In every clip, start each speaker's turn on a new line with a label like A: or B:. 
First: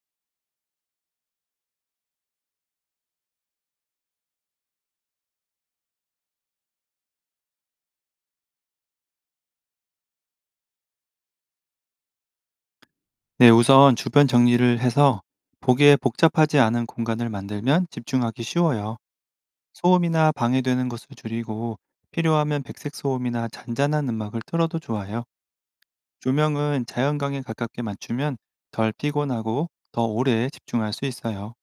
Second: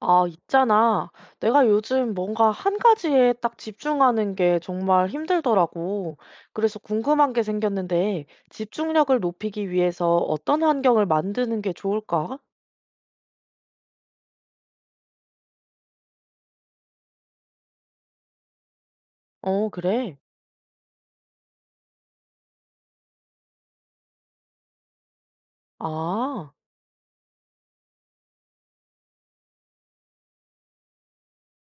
A: 아, 있잖아. 내가 요즘 뭔가 한 가지에 딱 집중하는 게 정말 힘들더라고. 그래서 궁금한 게 생겼는데, 집중력을 높이기 위해서 어떤 환경을 만드는 게 좋을까?
B: 네, 우선 주변 정리를 해서 보기에 복잡하지 않은 공간을 만들면 집중하기 쉬워요.
A: 어, 그래.
B: 소음이나 방해되는 것을 줄이고 필요하면 백색 소음이나 잔잔한 음악을 틀어도 좋아요.
A: 아,
B: 조명은 자연광에 가깝게 맞추면 덜 피곤하고 더 오래 집중할 수 있어요.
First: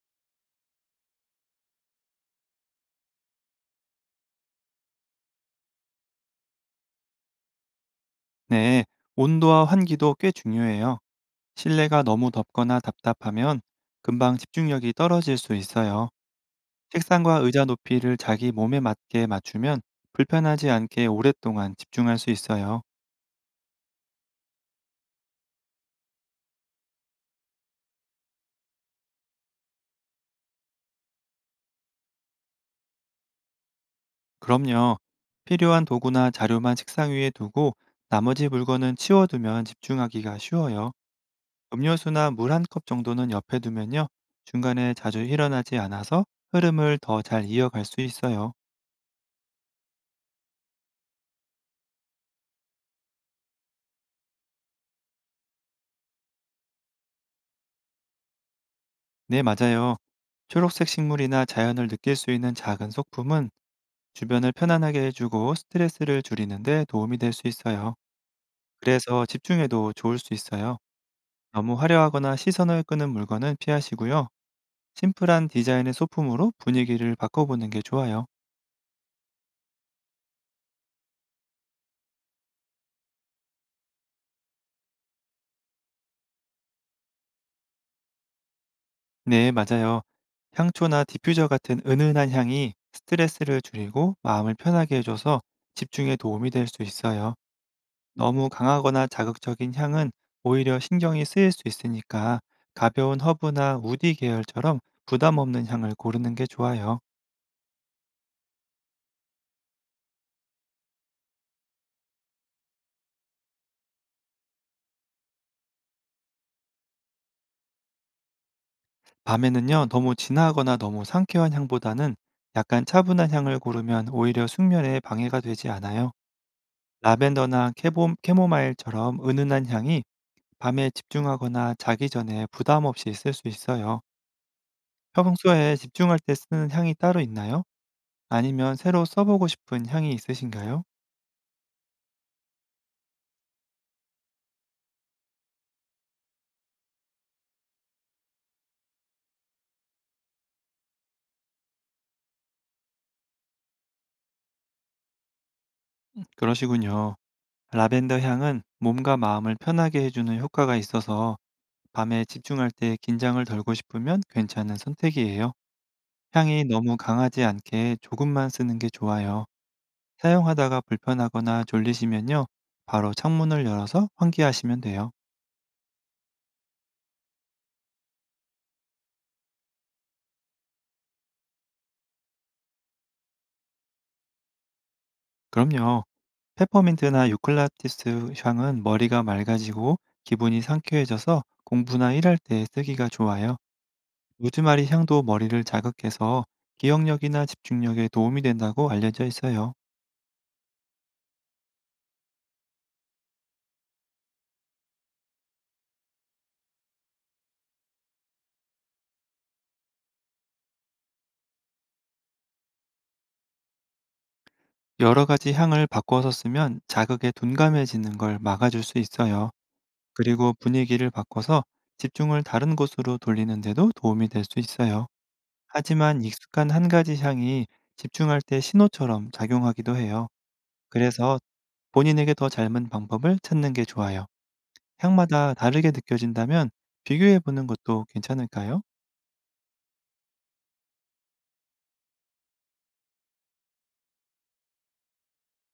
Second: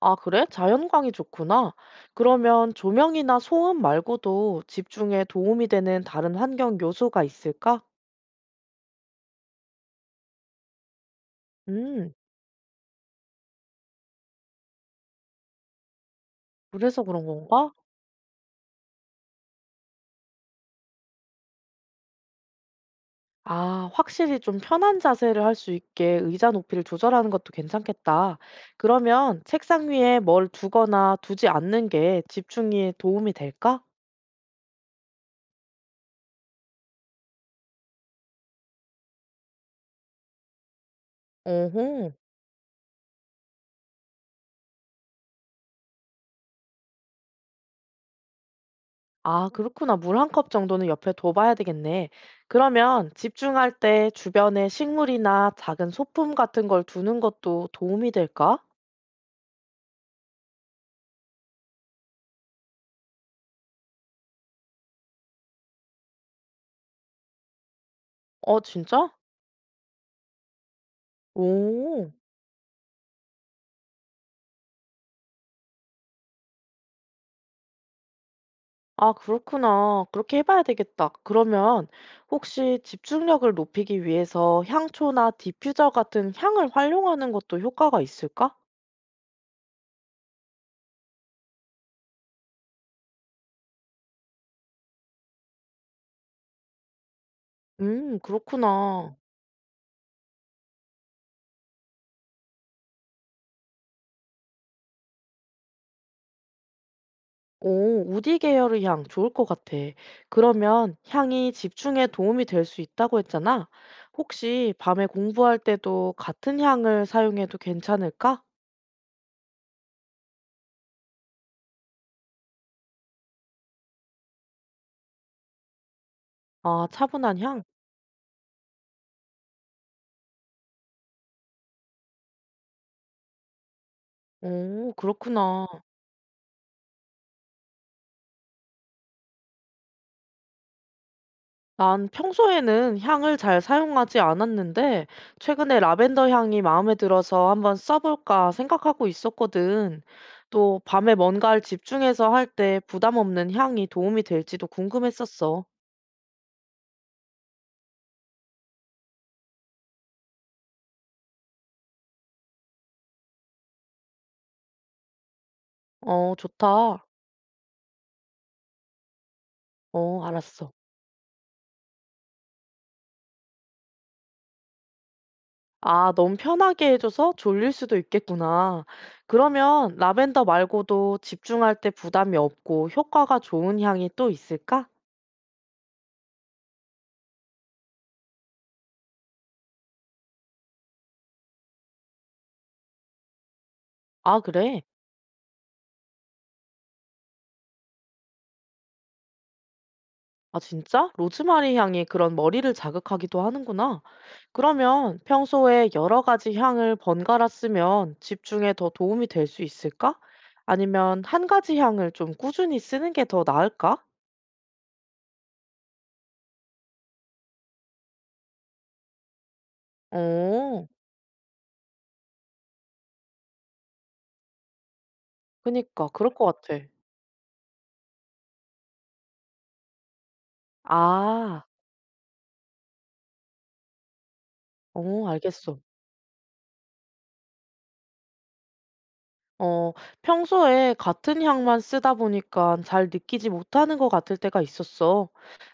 A: 아, 그래? 자연광이 좋구나. 그러면 조명이나 소음 말고도 집중에 도움이 되는 다른 환경 요소가 있을까?
B: 네, 온도와 환기도 꽤 중요해요. 실내가
A: 음,
B: 너무 덥거나 답답하면 금방 집중력이 떨어질 수 있어요.
A: 그래서 그런
B: 책상과 의자
A: 건가?
B: 높이를 자기 몸에 맞게 맞추면 불편하지 않게 오랫동안 집중할 수 있어요.
A: 아, 확실히 좀 편한 자세를 할 수 있게 의자 높이를 조절하는 것도 괜찮겠다. 그러면 책상 위에 뭘 두거나 두지 않는 게 집중에 도움이 될까?
B: 그럼요. 필요한 도구나 자료만 책상 위에 두고 나머지 물건은 치워두면 집중하기가 쉬워요.
A: 어허.
B: 음료수나 물 한 컵 정도는 옆에 두면요. 중간에 자주 일어나지 않아서 흐름을 더 잘 이어갈 수 있어요.
A: 아, 그렇구나. 물 한 컵 정도는 옆에 둬봐야 되겠네. 그러면 집중할 때 주변에 식물이나 작은 소품 같은 걸 두는 것도 도움이 될까?
B: 네, 맞아요. 초록색 식물이나 자연을 느낄 수 있는 작은 소품은 주변을 편안하게 해주고 스트레스를 줄이는데 도움이 될 수 있어요.
A: 어, 진짜?
B: 그래서 집중에도 좋을 수 있어요. 너무
A: 오.
B: 화려하거나 시선을 끄는 물건은 피하시고요. 심플한 디자인의 소품으로 분위기를 바꿔보는 게 좋아요.
A: 아, 그렇구나. 그렇게 해봐야 되겠다. 그러면 혹시 집중력을 높이기 위해서 향초나 디퓨저 같은 향을 활용하는 것도 효과가 있을까?
B: 네, 맞아요. 향초나 디퓨저 같은 은은한 향이 스트레스를 줄이고 마음을 편하게 해줘서 집중에 도움이 될 수 있어요. 너무 강하거나
A: 그렇구나.
B: 자극적인 향은 오히려 신경이 쓰일 수 있으니까 가벼운 허브나 우디 계열처럼 부담 없는 향을 고르는 게 좋아요.
A: 오, 우디 계열의 향 좋을 것 같아. 그러면 향이 집중에 도움이 될 수 있다고 했잖아. 혹시 밤에 공부할 때도 같은 향을 사용해도 괜찮을까?
B: 밤에는요, 너무 진하거나 너무 상쾌한 향보다는 약간 차분한 향을 고르면 오히려 숙면에 방해가 되지 않아요.
A: 아, 차분한 향?
B: 라벤더나 캐모마일처럼 은은한 향이 밤에 집중하거나 자기 전에 부담 없이 쓸 수 있어요.
A: 오, 그렇구나.
B: 평소에 집중할 때 쓰는 향이 따로 있나요? 아니면 새로 써보고 싶은 향이 있으신가요?
A: 난 평소에는 향을 잘 사용하지 않았는데, 최근에 라벤더 향이 마음에 들어서 한번 써볼까 생각하고 있었거든. 또 밤에 뭔가를 집중해서 할 때 부담 없는 향이 도움이 될지도 궁금했었어.
B: 그러시군요. 라벤더 향은 몸과 마음을 편하게 해주는 효과가 있어서 밤에 집중할 때 긴장을 덜고 싶으면 괜찮은 선택이에요.
A: 어,
B: 향이 너무
A: 좋다.
B: 강하지 않게 조금만 쓰는 게 좋아요.
A: 어, 알았어.
B: 사용하다가 불편하거나 졸리시면요. 바로 창문을 열어서 환기하시면 돼요.
A: 아, 너무 편하게 해줘서 졸릴 수도 있겠구나. 그러면 라벤더 말고도 집중할 때 부담이 없고 효과가 좋은 향이 또 있을까?
B: 그럼요. 페퍼민트나 유클라티스 향은 머리가 맑아지고 기분이 상쾌해져서 공부나 일할 때 쓰기가 좋아요.
A: 아, 그래.
B: 로즈마리 향도 머리를 자극해서 기억력이나 집중력에 도움이 된다고 알려져 있어요.
A: 아, 진짜? 로즈마리 향이 그런 머리를 자극하기도 하는구나. 그러면 평소에 여러 가지 향을 번갈아 쓰면 집중에 더 도움이 될 수 있을까? 아니면 한 가지 향을 좀 꾸준히 쓰는 게 더 나을까?
B: 여러 가지 향을 바꿔서 쓰면 자극에 둔감해지는 걸 막아줄 수 있어요. 그리고
A: 어,
B: 분위기를 바꿔서 집중을 다른 곳으로 돌리는 데도 도움이 될 수 있어요.
A: 그니까,
B: 하지만
A: 그럴 것
B: 익숙한
A: 같아.
B: 한 가지 향이 집중할 때 신호처럼 작용하기도 해요. 그래서
A: 아,
B: 본인에게 더 닮은 방법을 찾는 게 좋아요.
A: 어,
B: 향마다
A: 알겠어.
B: 다르게 느껴진다면 비교해 보는 것도 괜찮을까요?
A: 어, 평소에 같은 향만 쓰다 보니까 잘 느끼지 못하는 것 같을 때가 있었어.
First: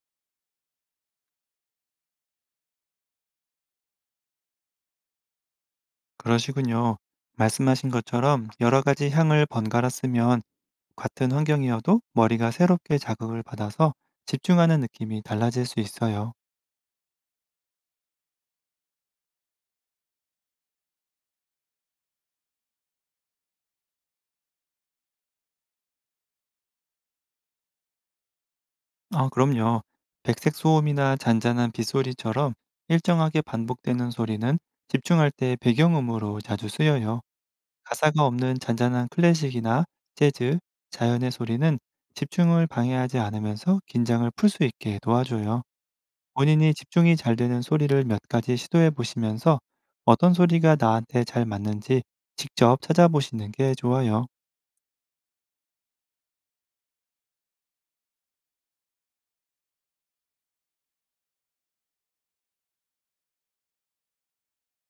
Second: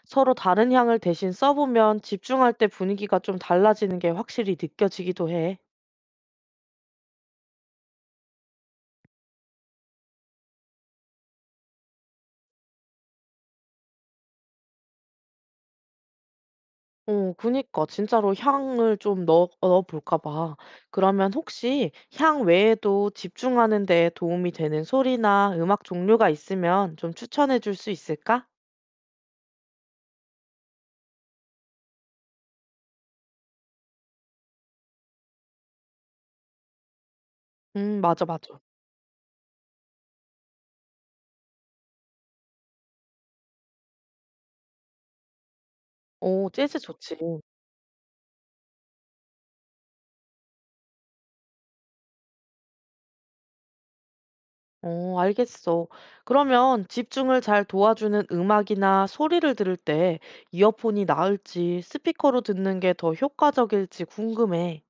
A: 서로 다른 향을 대신 써보면 집중할 때 분위기가 좀 달라지는 게 확실히 느껴지기도 해.
B: 그러시군요. 말씀하신 것처럼 여러 가지 향을 번갈아 쓰면 같은 환경이어도 머리가 새롭게 자극을 받아서 집중하는 느낌이 달라질 수 있어요.
A: 어, 그니까 진짜로 향을 좀 넣어볼까 봐. 그러면 혹시 향 외에도 집중하는 데 도움이 되는 소리나 음악 종류가 있으면 좀 추천해 줄 수 있을까?
B: 아, 그럼요. 백색 소음이나 잔잔한 빗소리처럼 일정하게 반복되는 소리는 집중할 때 배경음으로 자주 쓰여요.
A: 맞아,
B: 가사가
A: 맞아.
B: 없는 잔잔한 클래식이나 재즈, 자연의 소리는 집중을 방해하지 않으면서 긴장을 풀 수 있게 도와줘요.
A: 오,
B: 본인이
A: 재즈 좋지.
B: 집중이 잘 되는 소리를 몇 가지 시도해 보시면서 어떤 소리가 나한테 잘 맞는지 직접 찾아보시는 게 좋아요.
A: 어, 알겠어. 그러면 집중을 잘 도와주는 음악이나 소리를 들을 때 이어폰이 나을지 스피커로 듣는 게 더 효과적일지 궁금해.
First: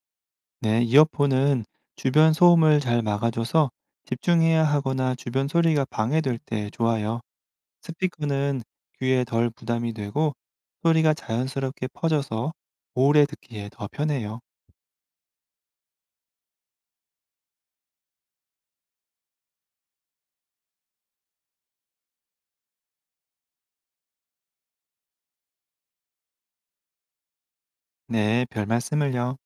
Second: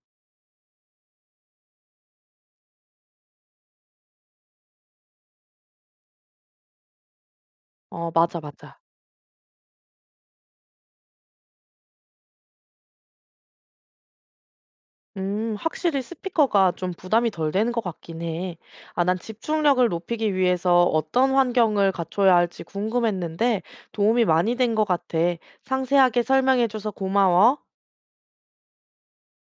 B: 네, 이어폰은 주변 소음을 잘 막아줘서 집중해야 하거나 주변 소리가 방해될 때 좋아요.
A: 어, 맞아,
B: 스피커는
A: 맞아.
B: 귀에 덜 부담이 되고 소리가 자연스럽게 퍼져서 오래 듣기에 더 편해요.
A: 확실히 스피커가 좀 부담이 덜 되는 것 같긴 해. 아, 난 집중력을 높이기 위해서 어떤 환경을 갖춰야 할지 궁금했는데 도움이 많이 된 것 같아. 상세하게 설명해줘서 고마워.
B: 네, 별 말씀을요.